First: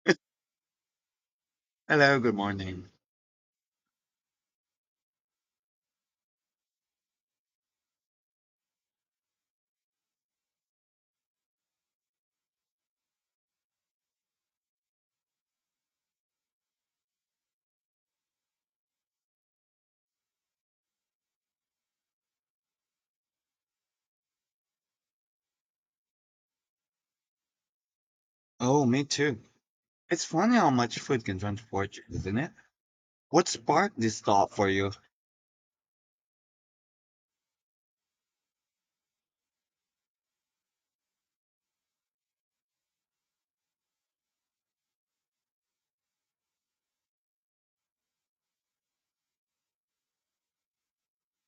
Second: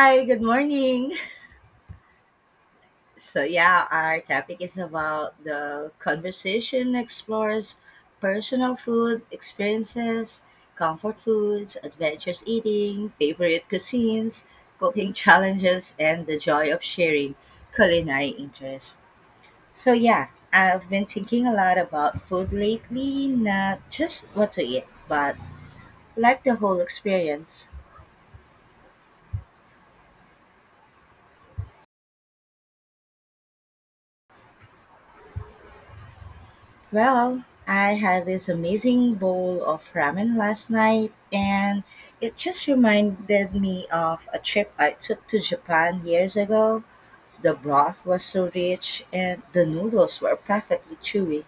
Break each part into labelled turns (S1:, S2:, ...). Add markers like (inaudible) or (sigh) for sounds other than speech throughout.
S1: Hi,
S2: (laughs)
S1: good morning.
S2: Hello, good morning.
S1: So, yeah, our topic is about the conversation explores personal food experiences, comfort foods, adventurous eating, favorite cuisines, cooking (laughs) challenges, and the joy of sharing culinary interests. So, yeah, I've been thinking a lot about food lately, not just what to eat, but like the whole experience.
S2: Oh, me too. It's funny how much food can transport you, isn't it? What sparked this thought for you?
S1: Well, I had this amazing bowl of ramen last night, and it just reminded me of a trip I took to Japan years ago. The broth was so rich, and the noodles were perfectly chewy.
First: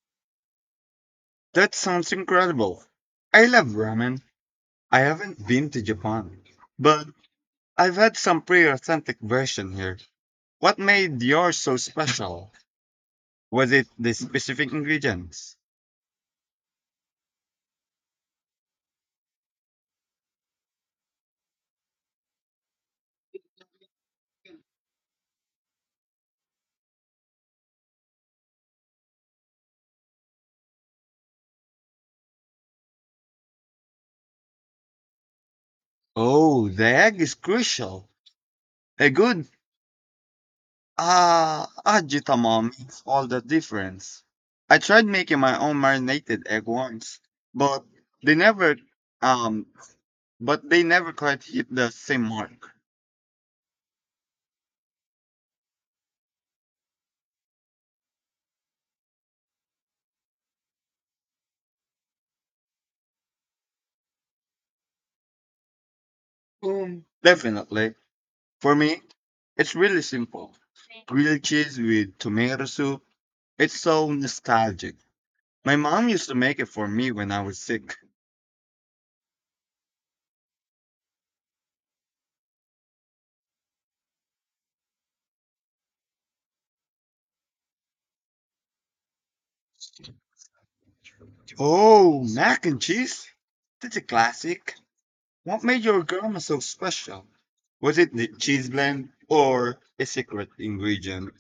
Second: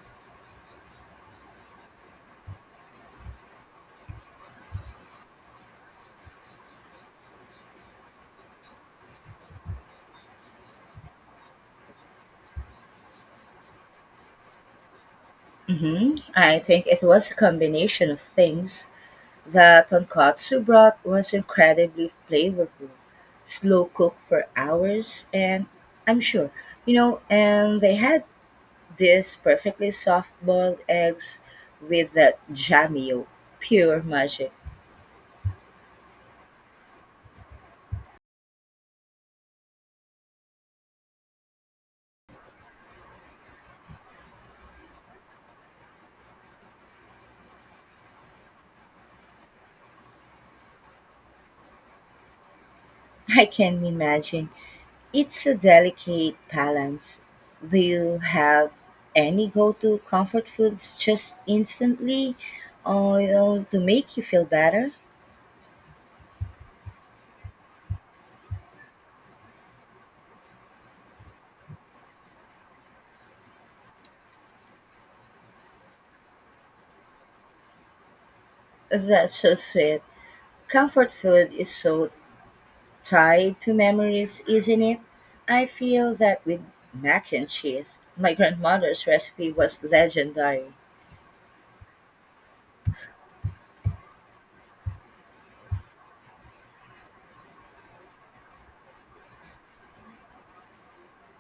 S2: That sounds incredible. I love ramen. I haven't been to Japan, but I've had some pretty authentic version here. What made yours so special? Was it the specific ingredients?
S1: I think it was a combination of things. The tonkatsu broth was incredibly flavorful, slow cooked for hours, and I'm sure, and they had these perfectly soft boiled eggs with that jammy yolk. Pure magic.
S2: Oh, the egg is crucial. A good Ah, Ajitama makes all the difference. I tried making my own marinated egg once, but they never um but they never quite hit the same mark.
S1: I can imagine. It's a delicate balance. Do you have any go to comfort foods just instantly or to make you feel better?
S2: Definitely. For me, it's really simple. Grilled cheese with tomato soup. It's so nostalgic. My mom used to make it for me when I was sick.
S1: That's so sweet. Comfort food is so tied to memories, isn't it? I feel that with mac and cheese. My grandmother's recipe was legendary.
S2: Oh, mac and cheese? That's a classic. What made your grandma so special? Was it the cheese blend or a secret ingredient?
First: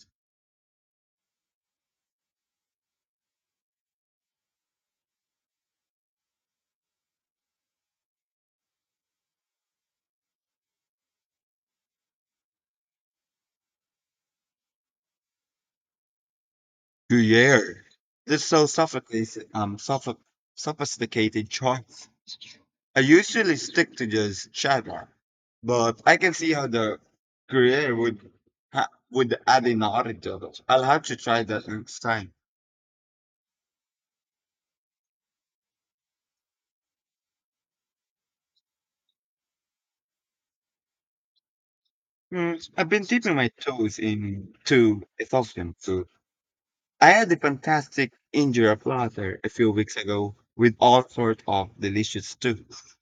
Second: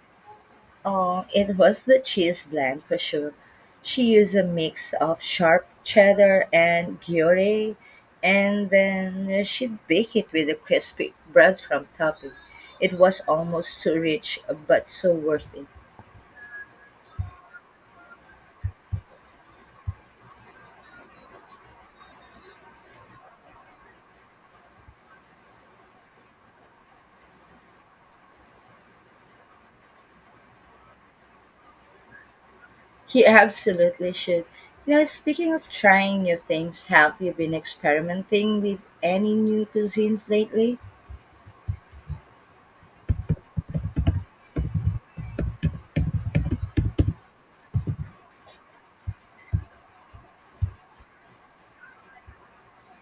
S1: Oh, it was the cheese blend for sure. She used a mix of sharp cheddar and Gruyere, and then she baked it with a crispy breadcrumb topping. It was almost too rich, but so worth it.
S2: Gruyere. This so sophisticated, sophisticated choice. I usually stick to just cheddar, but I can see how the Gruyere would would add an orange to it. I'll have to try that next time.
S1: He (laughs) absolutely should. You know, speaking of trying new things, have you been experimenting with any new cuisines lately?
S2: Hmm, I've been dipping my toes into Ethiopian food. I had a fantastic injera platter a few weeks ago with all sorts of delicious stews.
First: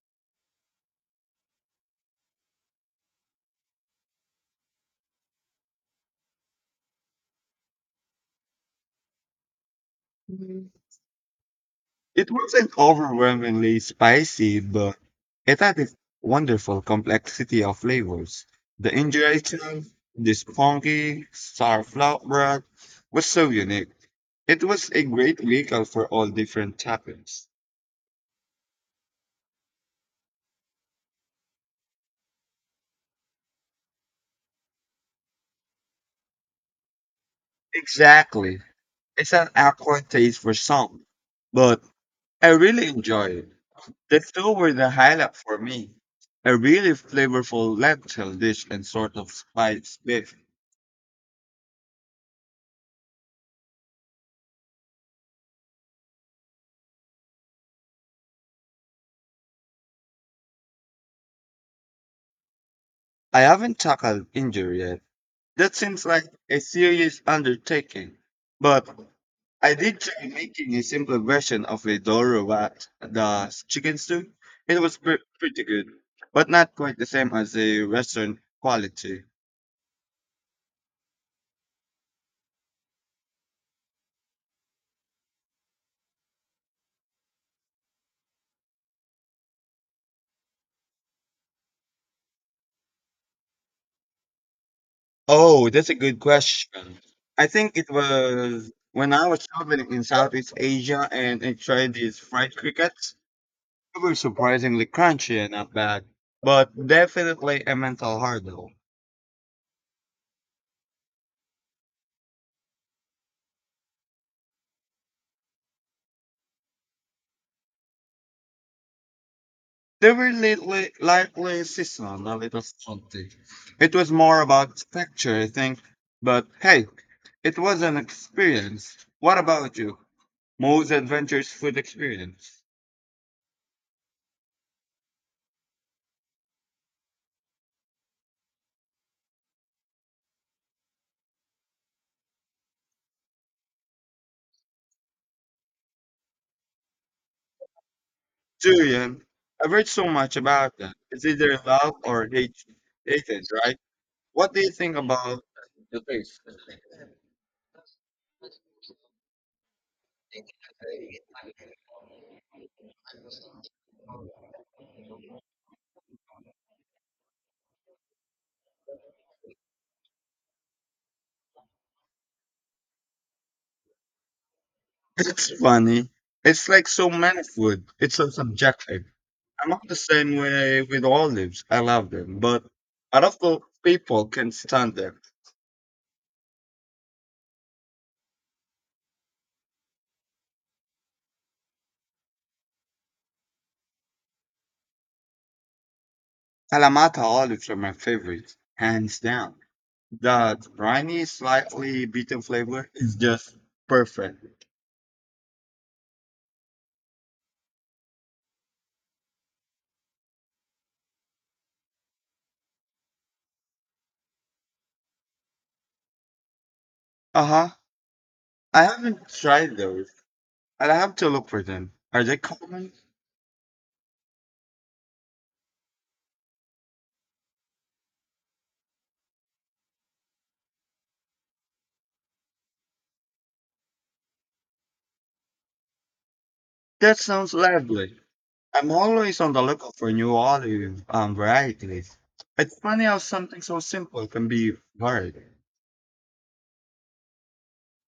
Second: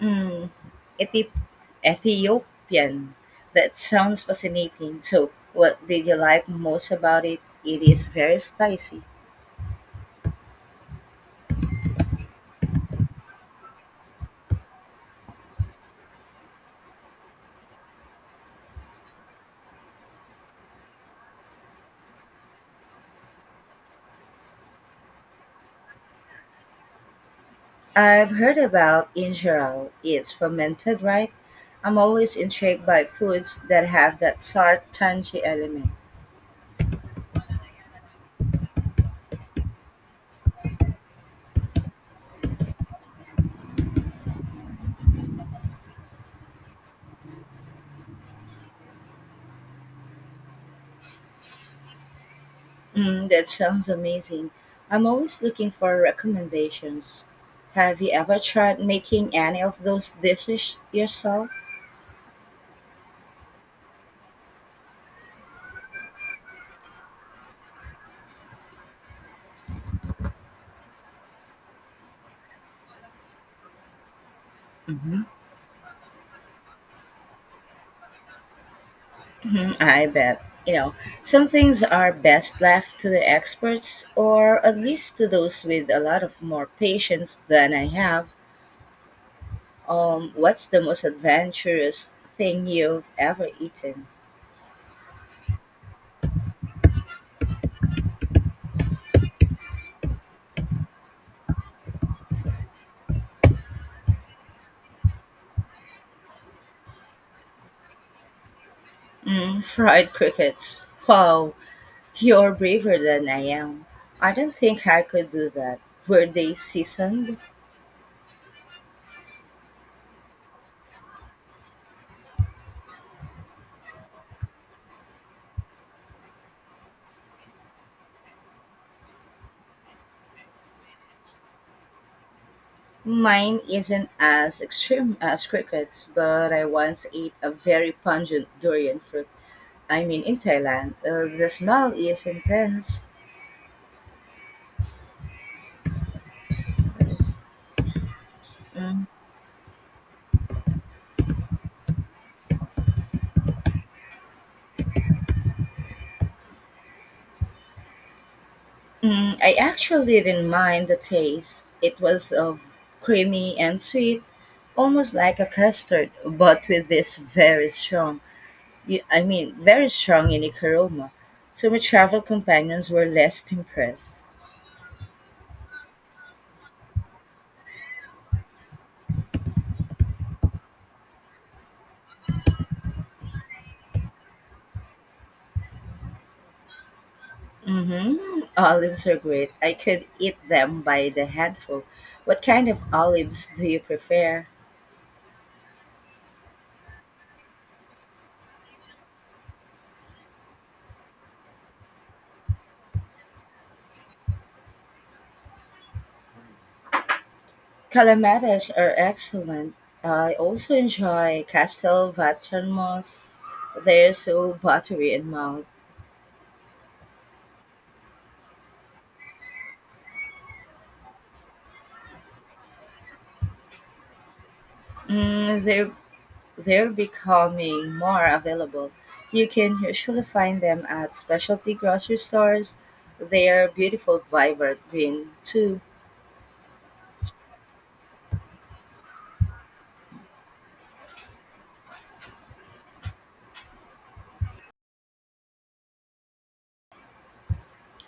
S1: Mm, Ethip- Ethiopian. That sounds fascinating. So, what did you like most about it? It is very spicy.
S2: Mhm. It wasn't overwhelmingly spicy, but it had this wonderful complexity of flavors. The injera itself, the spongy sourflower bread, was so unique. It was a great vehicle for all different toppings.
S1: I've heard about injera. It's fermented, right? I'm always intrigued by foods that have that tart, tangy element.
S2: Exactly. It's an acquired taste for some, but I really enjoy it. The two were the highlight for me. A really flavorful lentil dish and sort of spice beef.
S1: Mm, that sounds amazing. I'm always looking for recommendations. Have you ever tried making any of those dishes yourself?
S2: I haven't tackled injury yet. That seems like a serious undertaking. But I did try making a simple version of a Doro wat, the chicken stew. It was pretty good, but not quite the same as a Western quality.
S1: Mhm, I bet. You know, some things are best left to the experts or at least to those with a lot of more patience than I have. What's the most adventurous thing you've ever eaten?
S2: Oh, that's a good question. I think it was when I was traveling in Southeast Asia and I tried these fried crickets. They were surprisingly crunchy and not bad, but definitely a mental hurdle.
S1: Mm, fried crickets. Wow, you're braver than I am. I don't think I could do that. Were they seasoned?
S2: They were lightly seasonal, a little salty. It was more about texture, I think. But hey, it was an experience. What about you? Most adventurous food experience?
S1: Mine isn't as extreme as crickets, but I once ate a very pungent durian fruit. I mean, in Thailand, the smell is intense. Yes. Mm.
S2: Julian, I've read so much about that. It's either love or hate, hated, right? What do you think about the taste?
S1: Mm, I actually didn't mind the taste. It was of creamy and sweet, almost like a custard, but with this very strong, I mean, very strong unique aroma. So my travel companions were less impressed.
S2: It's funny. It's like so many food. It's so subjective. I'm not the same way with olives. I love them, but a lot of people can stand them.
S1: Mm-hmm. Olives are great. I could eat them by the handful. What kind of olives do you prefer?
S2: Kalamata olives are my favorite, hands down. That briny, slightly bitter flavor is just perfect.
S1: Calamatas are excellent. I also enjoy Castel Vatermos. They're so buttery and mild.
S2: Uh huh. I haven't tried those. I'll have to look for them. Are they common?
S1: Mm, they're becoming more available. You can usually find them at specialty grocery stores. They're beautiful, vibrant green, too.
S2: That sounds lovely. I'm always on the lookout for new olive varieties. It's funny how something so simple can be hard.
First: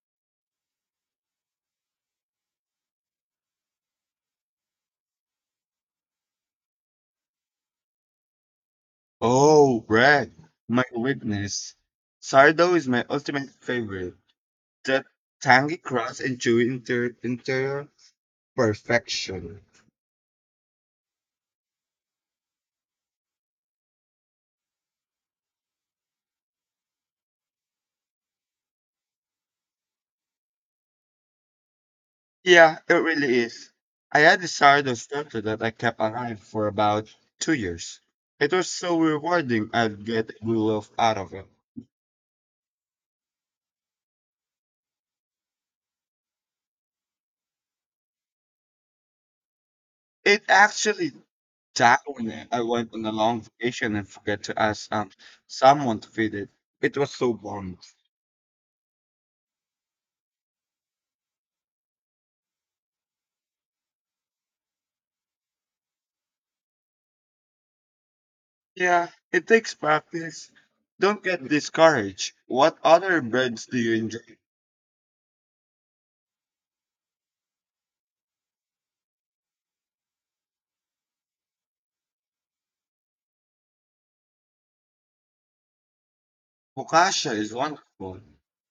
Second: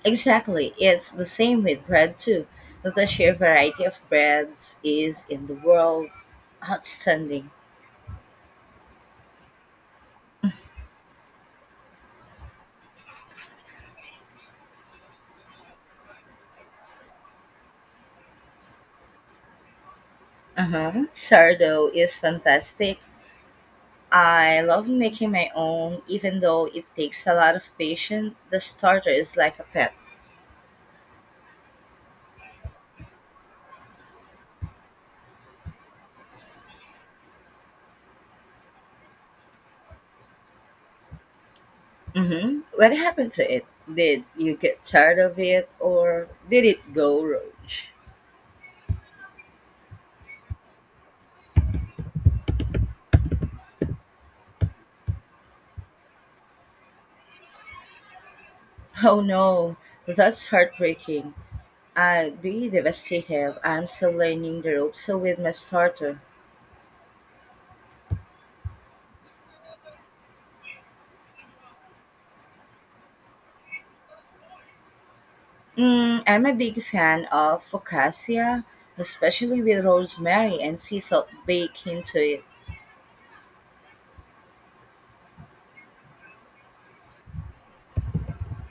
S1: Exactly. It's the same with bread, too. The sheer variety of breads is in the world outstanding.
S2: Oh, bread. My weakness. Sourdough is my ultimate favorite. That tangy crust and chewy interior. Perfection.
S1: Uh-huh. Sardo is fantastic. I love making my own, even though it takes a lot of patience. The starter is like a pet.
S2: Yeah, it really is. I had this Sardo starter that I kept alive for about 2 years. It was so rewarding I'd get a love out of it.
S1: What happened to it? Did you get tired of it or did it go rogue?
S2: It actually died when I went on a long vacation and forgot to ask someone to feed it. It was so warm.
S1: Oh no, that's heartbreaking. I'd be devastated. I'm still learning the ropes with my starter.
S2: Yeah, it takes practice. Don't get discouraged. What other breads do you enjoy?
S1: Mm, I'm a big fan of focaccia, especially with rosemary and sea salt baked into it.
S2: Focaccia is wonderful.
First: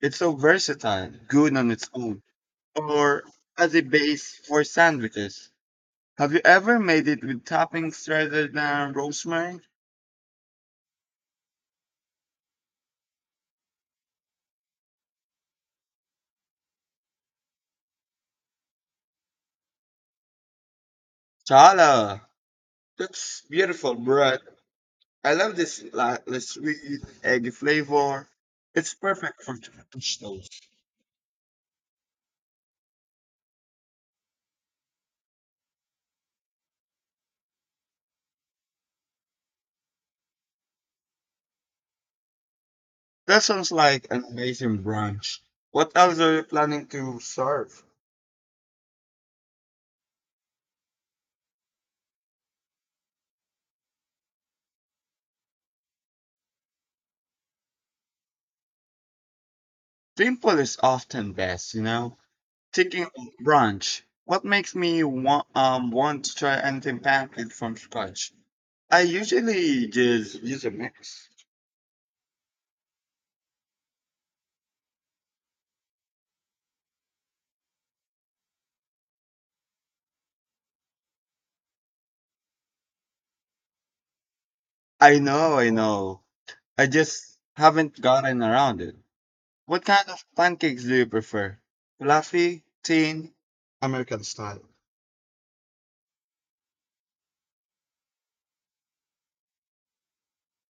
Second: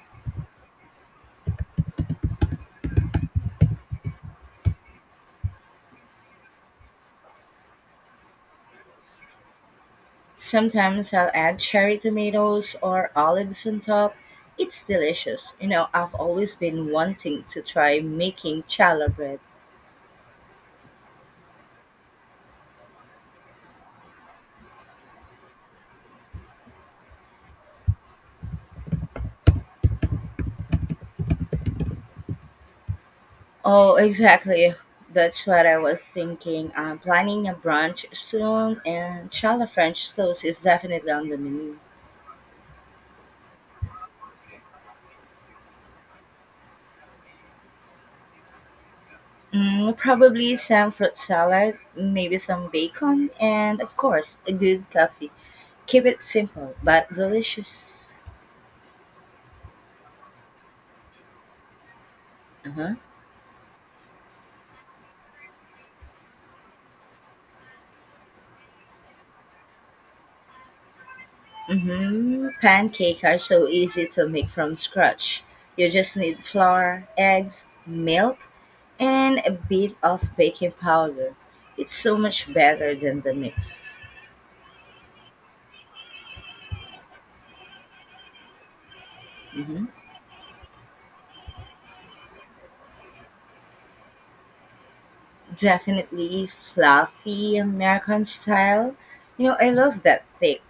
S2: It's so versatile, good on its own or as a base for sandwiches. Have you ever made it with toppings rather than rosemary?
S1: Sometimes I'll add cherry tomatoes or olives on top. It's delicious. You know, I've always been wanting to try making challah bread.
S2: Chala, that's beautiful bread. I love this lightly sweet eggy flavor. It's perfect for Turkish toast.
S1: Oh, exactly. That's what I was thinking. I'm planning a brunch soon, and challah French toast is definitely on the menu.
S2: That sounds like an amazing brunch. What else are you planning to serve?
S1: Mm, probably some fruit salad, maybe some bacon, and of course, a good coffee. Keep it simple but delicious.
S2: Simple is often best, you know.
S1: Uh-huh.
S2: Thinking of brunch, what makes me want to try anything pancake from scratch? I usually just use a mix.
S1: Pancake are so easy to make from scratch. You just need flour, eggs, milk, and a bit of baking powder. It's so much better than the mix.
S2: I know. I just haven't gotten around it.
S1: hmm
S2: What kind of pancakes do you prefer? Fluffy, thin? American style.
S1: Definitely fluffy American style. You know, I love that thick,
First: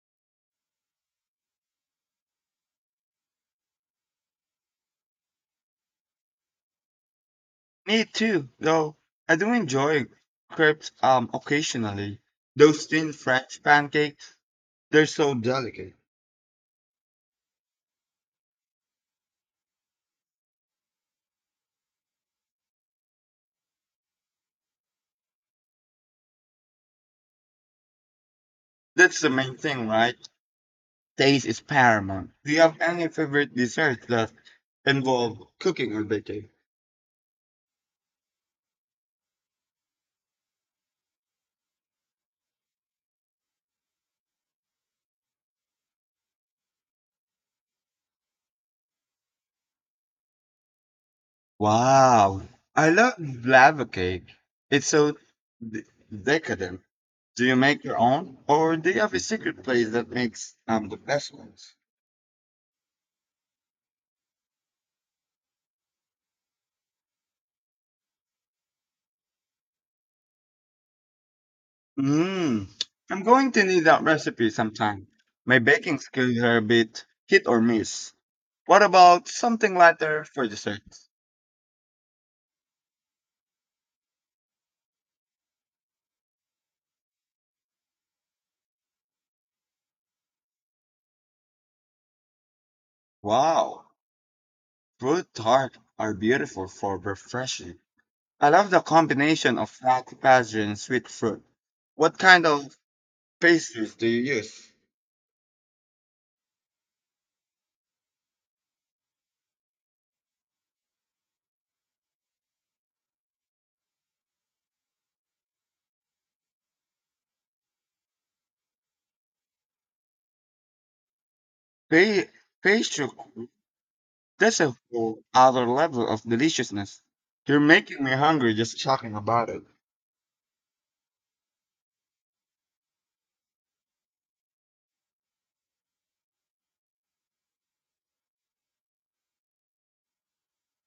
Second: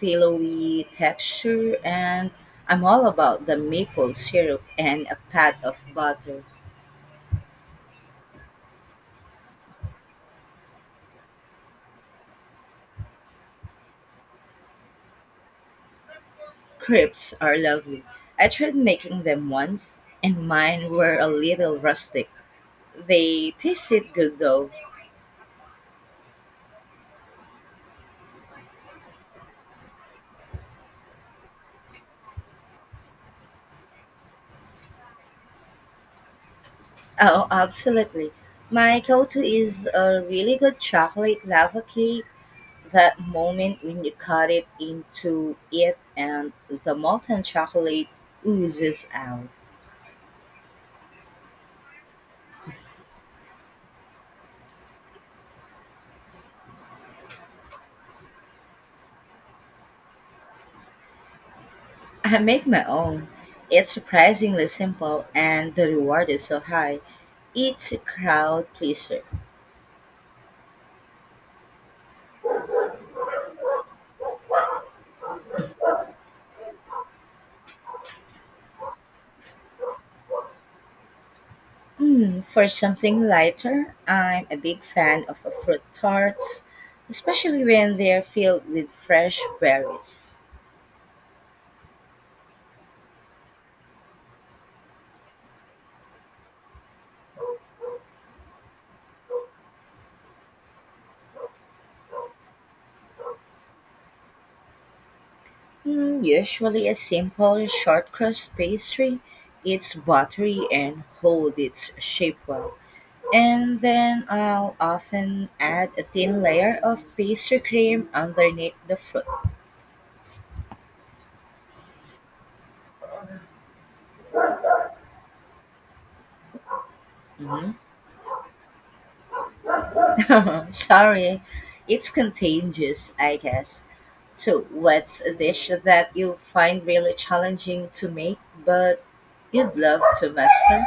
S1: pillowy texture, and I'm all about the maple syrup and a pat of butter.
S2: Me too, though. I do enjoy crepes occasionally. Those thin French pancakes, they're so delicate.
S1: Crepes are lovely. I tried making them once, and mine were a little rustic. They tasted good though.
S2: That's the main thing, right? Taste is paramount. Do you have any favorite desserts that involve cooking or baking?
S1: Oh, absolutely. My go to is a really good chocolate lava cake. That moment when you cut it into it and the molten chocolate oozes out.
S2: Wow. I love lava cake. It's so d- decadent. Do you make your own or do you have a secret place that makes the best ones?
S1: I make my own. It's surprisingly simple and the reward is so high. It's a crowd pleaser.
S2: Mmm. I'm going to need that recipe sometime. My baking skills are a bit hit or miss. What about something lighter for dessert?
S1: Hmm, for something lighter, I'm a big fan of fruit tarts, especially when they're filled with fresh berries.
S2: Wow. Fruit tart are beautiful for refreshing. I love the combination of fat, pastry, and sweet fruit. What kind of pastries do you use?
S1: Hmm, usually a simple short crust pastry, it's buttery and hold its shape well. And then I'll often add a thin layer of pastry cream underneath the fruit.
S2: Pay pastry that's a whole other level of deliciousness. You're
S1: Mhm.
S2: making me hungry just talking about it.
S1: (laughs) Sorry, it's contagious, I guess. So, what's a dish that you find really challenging to make but you'd love to master?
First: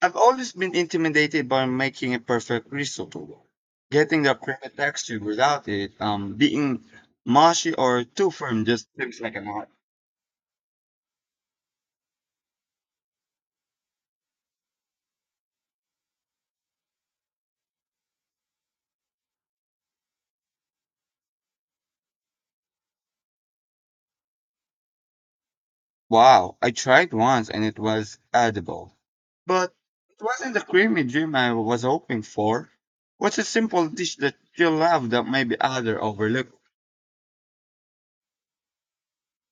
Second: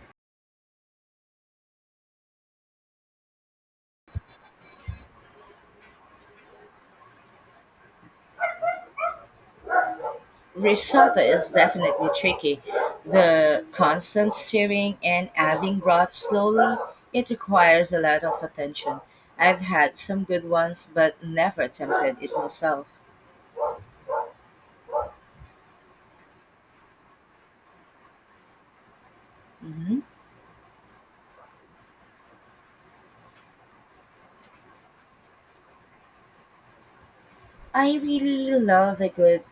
S2: I've always been intimidated by making a perfect risotto. Getting the perfect texture without it being mushy or too firm just seems like an art.
S1: Risotto is definitely tricky. The constant stirring and adding broth slowly, it requires a lot of attention. I've had some good ones but never attempted it myself.
S2: Wow, I tried once and it was edible. But
S1: Mhm.
S2: it wasn't the creamy dream I was hoping for. What's a simple dish that you love that maybe other overlook?
S1: I really love a good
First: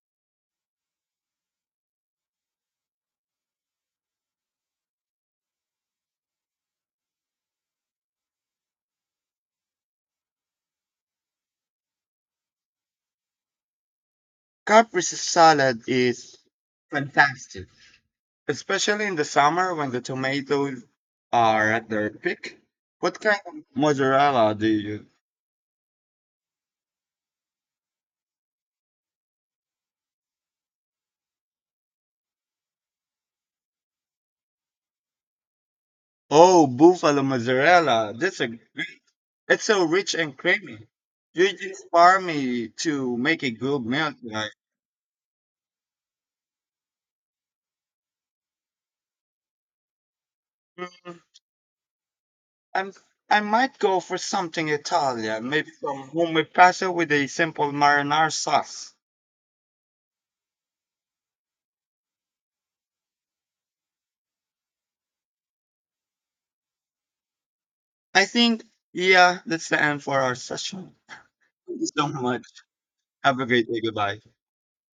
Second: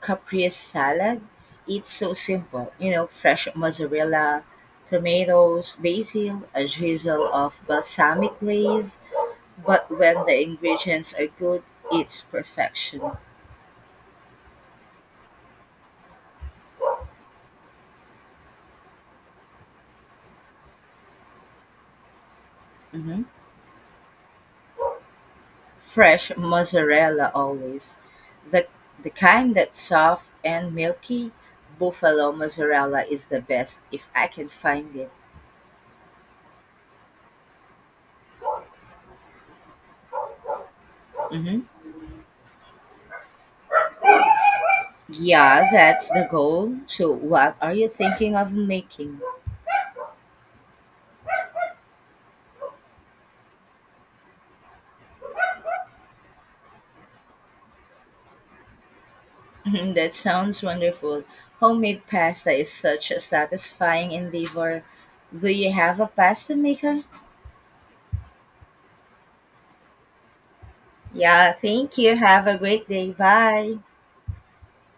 S1: caprese salad. It's so simple, you know, fresh mozzarella, tomatoes, basil, a drizzle of balsamic glaze. But when the ingredients are good, it's perfection.
S2: Caprese salad is fantastic, especially in the summer when the tomatoes are at their peak. What
S1: hmm
S2: kind of mozzarella do you use?
S1: Fresh mozzarella always. The, the kind that's soft and milky, buffalo mozzarella is the best if I can find it.
S2: Oh, buffalo mozzarella. That's a great. It's so rich and creamy. You
S1: hmm
S2: inspire me to make a good meal tonight.
S1: Yeah, that's the goal. So, what are you thinking of making?
S2: Mm, I'm, I might go for something Italian, maybe some homemade pasta with a simple marinara sauce.
S1: (laughs) That sounds wonderful. Homemade pasta is such a satisfying endeavor. Do you have a pasta maker?
S2: I think, yeah, that's the end for our session.
S1: Yeah,
S2: Thank you
S1: thank
S2: so
S1: you.
S2: much.
S1: Have a great day.
S2: Have a great
S1: Bye.
S2: day. Goodbye.